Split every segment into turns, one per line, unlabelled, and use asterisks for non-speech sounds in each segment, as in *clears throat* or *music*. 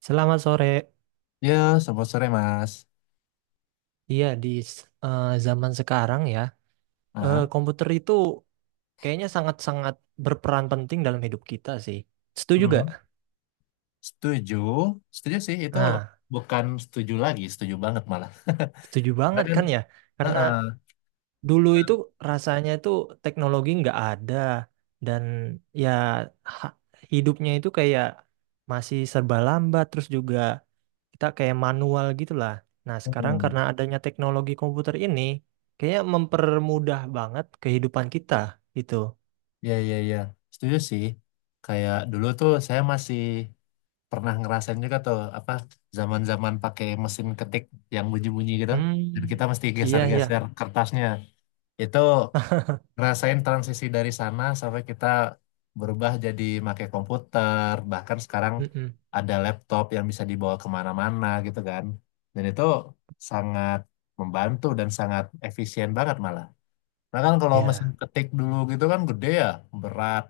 Selamat sore.
Ya, selamat sore Mas.
Iya, zaman sekarang ya,
Ah,
komputer itu kayaknya sangat-sangat berperan penting dalam hidup kita sih. Setuju gak?
mhm, setuju, setuju sih itu
Nah,
bukan setuju lagi, setuju banget malah.
setuju
*laughs* Karena
banget
kan,
kan ya? Karena
heeh,
dulu itu rasanya itu teknologi nggak ada dan ya ha- hidupnya itu kayak masih serba lambat terus juga kita kayak manual gitu lah. Nah, sekarang
heeh,
karena adanya teknologi komputer ini, kayaknya mempermudah banget kehidupan kita gitu.
ya ya ya, setuju sih. Kayak dulu tuh saya masih pernah ngerasain juga tuh apa zaman-zaman pakai mesin ketik yang bunyi-bunyi gitu. Jadi
Hmm,
kita mesti
iya iya.
geser-geser kertasnya. Itu
*laughs*
ngerasain transisi dari sana sampai kita berubah jadi pakai komputer, bahkan sekarang
Mm-mm.
ada laptop yang bisa dibawa kemana-mana gitu kan, dan itu sangat membantu dan sangat efisien banget malah. Nah kan kalau mesin
Ya.
ketik dulu gitu kan gede ya, berat,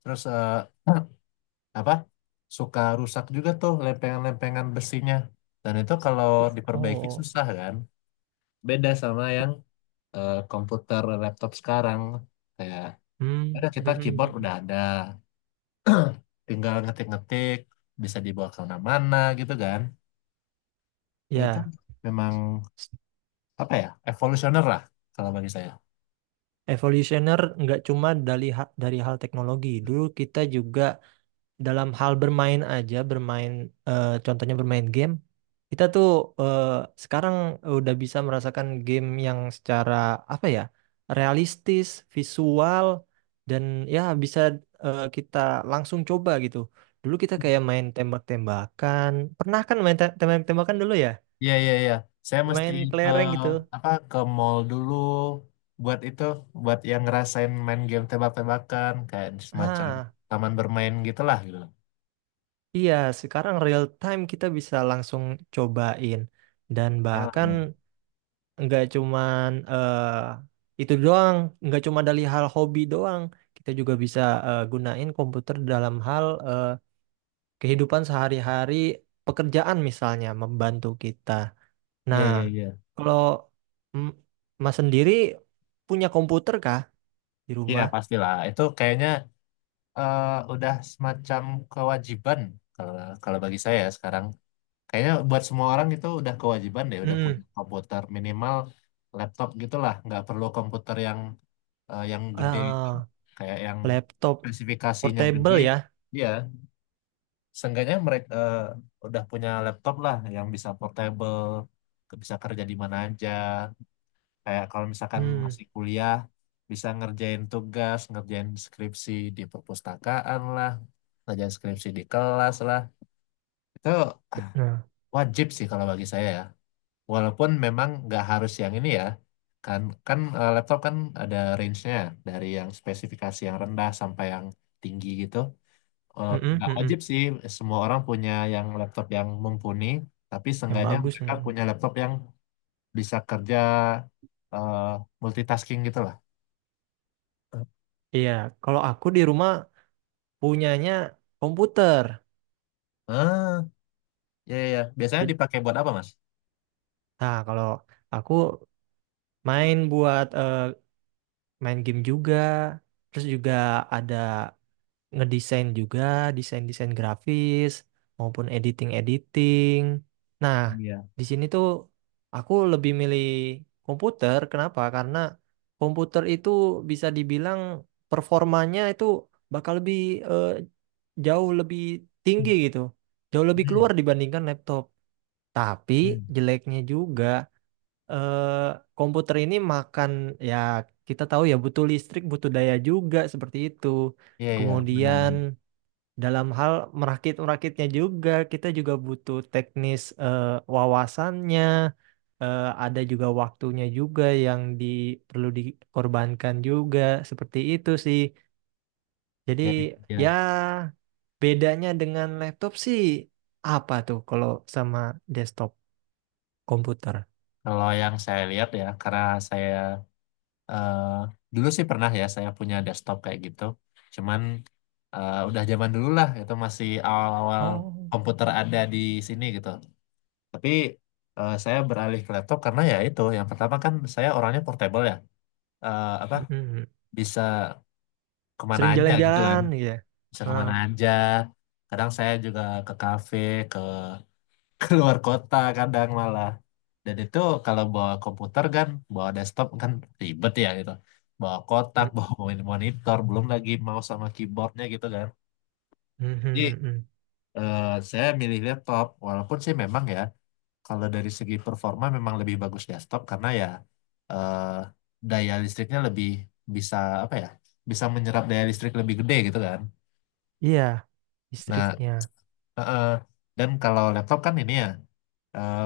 terus apa, suka rusak juga tuh lempengan-lempengan besinya, dan itu kalau
I-
diperbaiki
Oh.
susah kan, beda sama yang komputer laptop sekarang kayak ada
Hmm,
kita keyboard
mm-mm.
udah ada. *clears throat* Tinggal ngetik-ngetik, bisa dibawa ke mana-mana gitu kan. Itu
Ya.
memang apa ya? Evolusioner lah kalau bagi saya.
Evolutioner nggak cuma dari dari hal teknologi. Dulu kita juga dalam hal bermain aja, bermain contohnya bermain game, kita tuh eh, sekarang udah bisa merasakan game yang secara apa ya, realistis, visual dan ya bisa kita langsung coba gitu. Dulu kita kayak main tembak-tembakan, pernah kan main tembak-tembakan dulu ya,
Iya, iya, iya. Saya mesti
main
ke
kelereng gitu.
apa, ke mall dulu buat itu, buat yang ngerasain main game tebak-tebakan kayak semacam
Ah,
taman bermain gitulah gitu loh.
iya, sekarang real time kita bisa langsung cobain dan bahkan
Heeh.
nggak cuman eh itu doang, nggak cuma dari hal hobi doang. Kita juga bisa gunain komputer dalam hal kehidupan sehari-hari, pekerjaan misalnya membantu kita.
Iya,
Nah,
iya, iya.
kalau mm, Mas sendiri punya komputer kah di
Iya,
rumah?
pastilah. Itu kayaknya eh, udah semacam kewajiban kalau kalau bagi saya sekarang. Kayaknya buat semua orang itu udah kewajiban deh, udah
Hmm,
punya komputer minimal laptop gitulah, nggak perlu komputer yang yang gede
ah,
kayak yang
laptop
spesifikasinya gede.
portable ya.
Iya, seenggaknya mereka udah punya laptop lah yang bisa portable, bisa kerja di mana aja. Kayak kalau misalkan
Hmm,
masih kuliah, bisa ngerjain tugas, ngerjain skripsi di perpustakaan lah, ngerjain skripsi di kelas lah. Itu ah,
nah,
wajib sih kalau bagi saya ya. Walaupun memang nggak harus yang ini ya, kan kan eh, laptop kan ada range-nya dari yang spesifikasi yang rendah sampai yang tinggi gitu. Eh,
mm-mm,
Nggak
mm-mm,
wajib sih semua orang punya yang laptop yang mumpuni, tapi
yang
seenggaknya
bagus.
mereka
Mm.
punya laptop yang bisa kerja eh, multitasking gitu lah.
Iya, kalau aku di rumah punyanya komputer.
Ah, ya ya. Biasanya
Jadi
dipakai buat apa, Mas?
nah, kalau aku main buat main game juga, terus juga ada ngedesain juga, desain-desain grafis maupun editing-editing. Nah,
Iya.
di sini tuh aku lebih milih komputer. Kenapa? Karena komputer itu bisa dibilang performanya itu bakal lebih eh, jauh lebih tinggi gitu, jauh lebih
Hmm.
keluar dibandingkan laptop. Tapi
Hmm.
jeleknya juga eh, komputer ini makan ya kita tahu ya butuh listrik, butuh daya juga seperti itu.
Iya iya,
Kemudian
benar-benar.
dalam hal merakit-merakitnya juga kita juga butuh teknis wawasannya, ada juga waktunya juga yang di, perlu dikorbankan juga seperti itu sih. Jadi
Jadi
ya
ya,
bedanya dengan laptop sih apa tuh kalau sama desktop komputer?
kalau yang saya lihat ya, karena saya eh dulu sih pernah ya saya punya desktop kayak gitu. Cuman udah zaman dulu lah itu masih awal-awal
Oh.
komputer ada di sini gitu. Tapi saya beralih ke laptop karena ya itu yang pertama kan saya orangnya portable ya. Apa bisa kemana
Sering
aja gitu kan.
jalan-jalan gitu ya.
Bisa
Ah,
kemana aja. Kadang saya juga ke kafe, ke *laughs* keluar kota kadang malah. Dan itu kalau bawa komputer kan, bawa desktop kan ribet ya gitu. Bawa kotak,
mm,
*laughs* bawa monitor, belum lagi mouse sama keyboardnya gitu kan.
mm, mm,
Jadi
mm, mm.
eh, saya milih laptop, walaupun sih memang ya, kalau dari segi performa memang lebih bagus desktop karena ya eh, daya listriknya lebih bisa apa ya, bisa menyerap daya listrik lebih gede gitu kan.
Iya,
Nah,
listriknya.
eh, eh, dan kalau laptop kan ini ya. eh,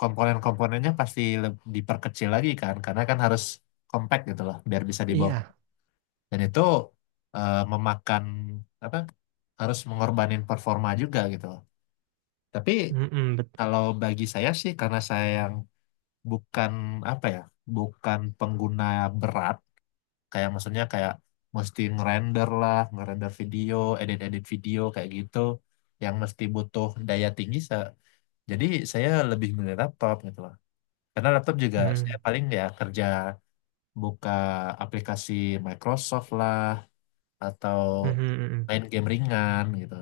Komponen-komponennya pasti diperkecil lagi kan karena kan harus compact gitu loh biar bisa dibawa,
Iya.
dan itu memakan apa, harus mengorbanin performa juga gitu loh. Tapi
Mm, mm, bet
kalau bagi saya sih karena saya yang bukan apa ya, bukan pengguna berat kayak maksudnya kayak mesti ngerender lah, ngerender video, edit-edit video kayak gitu yang mesti butuh daya tinggi, jadi saya lebih milih laptop gitu loh. Karena laptop juga saya
mm,
paling ya kerja buka aplikasi Microsoft lah atau
mm, mm, mm, mm.
main game ringan gitu.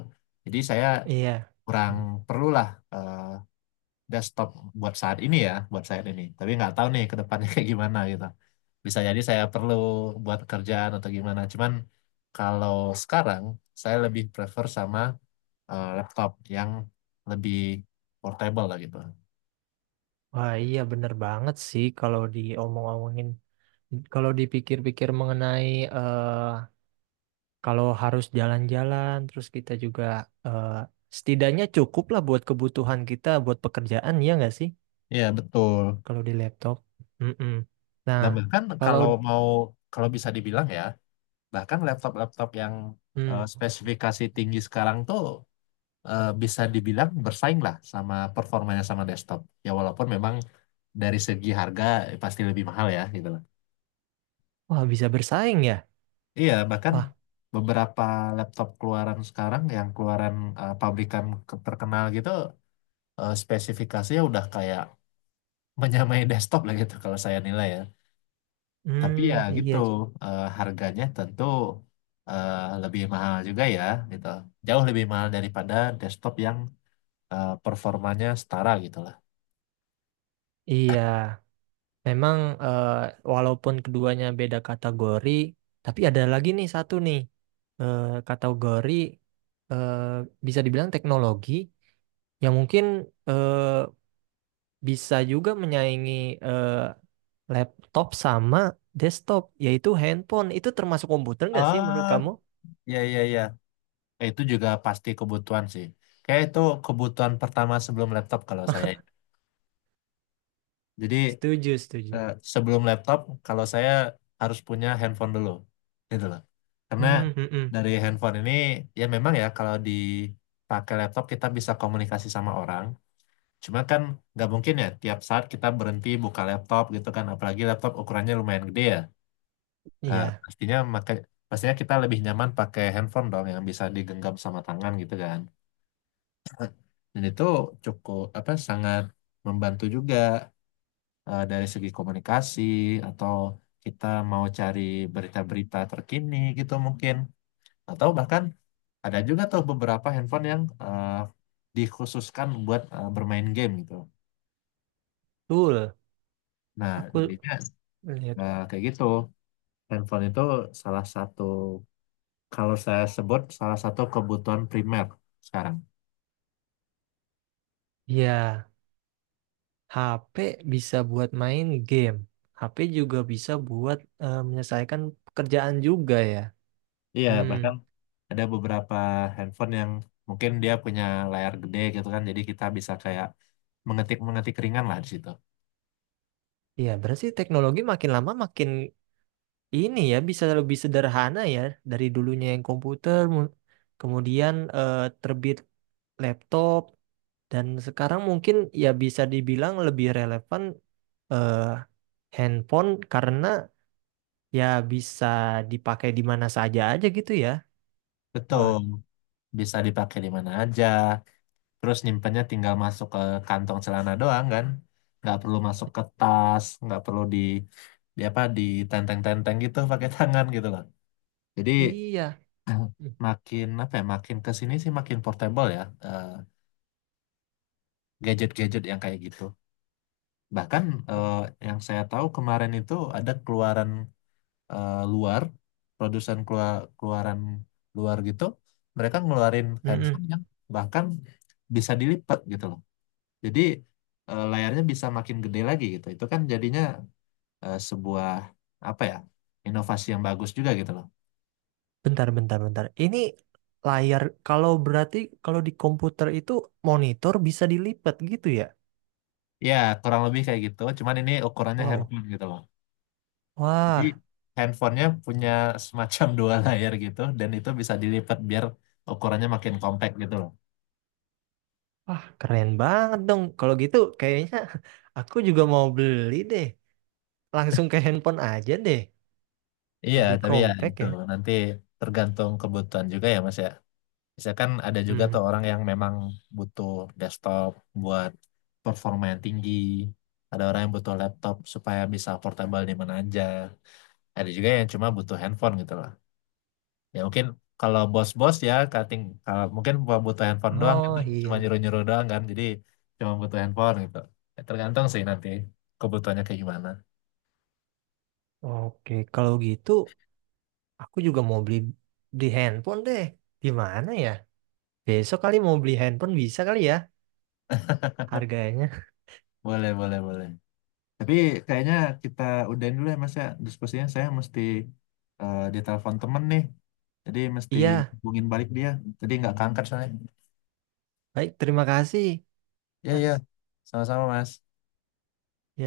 Jadi saya
Iya.
kurang
Mm.
perlulah eh, desktop buat saat ini ya, buat saat ini. Tapi nggak tahu nih ke depannya *laughs* kayak gimana gitu. Bisa jadi saya perlu buat kerjaan atau gimana. Cuman kalau sekarang saya lebih prefer sama laptop yang lebih portable lah gitu.
Wah, iya bener banget sih kalau diomong-omongin. Kalau dipikir-pikir mengenai eh kalau harus jalan-jalan, terus kita juga eh setidaknya cukup lah buat kebutuhan kita, buat pekerjaan, ya nggak sih?
Iya betul.
Kalau di laptop. Mm, mm. Nah,
Dan bahkan
kalau...
kalau mau, bisa dibilang ya, bahkan laptop-laptop yang
mm.
spesifikasi tinggi sekarang tuh bisa dibilang bersaing lah sama performanya sama desktop. Ya walaupun memang dari segi harga pasti lebih mahal ya gitu lah.
Wah, bisa bersaing ya?
Iya, bahkan
Wah,
beberapa laptop keluaran sekarang yang keluaran pabrikan terkenal gitu, spesifikasinya udah kayak menyamai *laughs* desktop lah gitu kalau saya nilai ya. Tapi ya
hmm,
gitu,
iya, J-
harganya tentu eh, lebih mahal juga ya, gitu. Jauh lebih mahal daripada desktop yang performanya setara gitu lah.
iya. Memang eh, walaupun keduanya beda kategori, tapi ada lagi nih satu nih eh, kategori eh, bisa dibilang teknologi yang mungkin eh, bisa juga menyaingi eh, laptop sama desktop, yaitu handphone. Itu termasuk komputer nggak sih menurut
Ah,
kamu?
ya ya ya. Itu juga pasti kebutuhan sih. Kayak itu kebutuhan pertama sebelum laptop kalau saya. Jadi
Setuju, setuju.
eh, sebelum laptop kalau saya harus punya handphone dulu, gitu loh. Karena
Hmm, hmm, hmm.
dari handphone ini ya memang ya kalau dipakai laptop kita bisa komunikasi sama orang. Cuma kan nggak mungkin ya tiap saat kita berhenti buka laptop gitu kan, apalagi laptop ukurannya lumayan gede ya. Nah,
Iya,
pastinya pastinya kita lebih nyaman pakai handphone dong yang bisa digenggam sama tangan gitu kan. *clears throat* *laughs* Dan itu cukup apa, sangat membantu juga dari segi komunikasi, atau kita mau cari berita-berita terkini gitu mungkin. Atau bahkan ada juga tuh beberapa handphone yang dikhususkan buat bermain game gitu.
betul.
Nah,
Aku
jadinya
lihat.
Nah, kayak gitu. Handphone itu salah satu, kalau saya sebut, salah satu kebutuhan primer sekarang.
Iya. HP bisa buat main game. HP juga bisa buat menyelesaikan pekerjaan juga ya.
Iya,
Hmm,
bahkan ada beberapa handphone yang mungkin dia punya layar gede gitu kan, jadi kita bisa kayak mengetik-mengetik ringan lah di situ.
ya berarti teknologi makin lama makin ini ya bisa lebih sederhana ya dari dulunya yang komputer, kemudian terbit laptop dan sekarang mungkin ya bisa dibilang lebih relevan eh, handphone karena ya bisa dipakai di mana saja aja gitu ya.
Betul,
Wah,
bisa dipakai di mana aja. Terus nyimpennya tinggal masuk ke kantong celana doang kan. Nggak perlu masuk ke tas, nggak perlu di apa, ditenteng-tenteng gitu pakai tangan gitu loh. Jadi
iya.
*clears throat* *laughs* makin apa ya, makin ke sini sih makin portable ya, gadget-gadget yang kayak gitu. Bahkan eh, yang saya tahu kemarin itu ada keluaran luar, produsen, keluaran luar gitu, mereka ngeluarin handphone
Mm-mm.
yang bahkan bisa dilipat gitu loh, jadi layarnya bisa makin gede lagi gitu, itu kan jadinya sebuah apa ya, inovasi yang bagus juga gitu loh.
Bentar, bentar, bentar. Ini layar, kalau berarti kalau di komputer itu monitor bisa dilipat gitu ya?
Ya kurang lebih kayak gitu cuman ini ukurannya
Wow,
handphone gitu loh. Jadi
wah,
handphonenya punya semacam dua layar gitu dan itu bisa dilipat biar ukurannya makin compact gitu loh.
wah keren banget dong. Kalau gitu kayaknya *laughs* aku juga mau beli deh. Langsung ke handphone aja deh.
Iya,
Lebih
tapi ya
kompak
itu
ya.
nanti tergantung kebutuhan juga ya Mas ya. Misalkan ada juga
Hmm.
tuh orang yang memang butuh desktop buat performa yang tinggi. Ada orang yang butuh laptop supaya bisa portable di mana aja. Ada juga yang cuma butuh handphone gitu loh. Ya mungkin kalau bos-bos ya cutting, kalau mungkin cuma butuh handphone doang itu
Oh
cuma
iya.
nyuruh-nyuruh doang kan, jadi cuma butuh handphone gitu. Ya, tergantung sih nanti kebutuhannya kayak gimana.
Oke, kalau gitu aku juga mau beli di handphone deh. Di mana ya? Besok kali mau beli handphone bisa kali ya
*laughs*
harganya. *laughs*
Boleh, boleh, boleh. Tapi kayaknya kita udahin dulu ya Mas ya. Diskusinya saya mesti ditelepon temen nih. Jadi mesti
Iya,
hubungin balik dia. Jadi nggak keangkat soalnya.
baik terima kasih.
Ya
Mas.
ya,
Ya.
sama-sama Mas.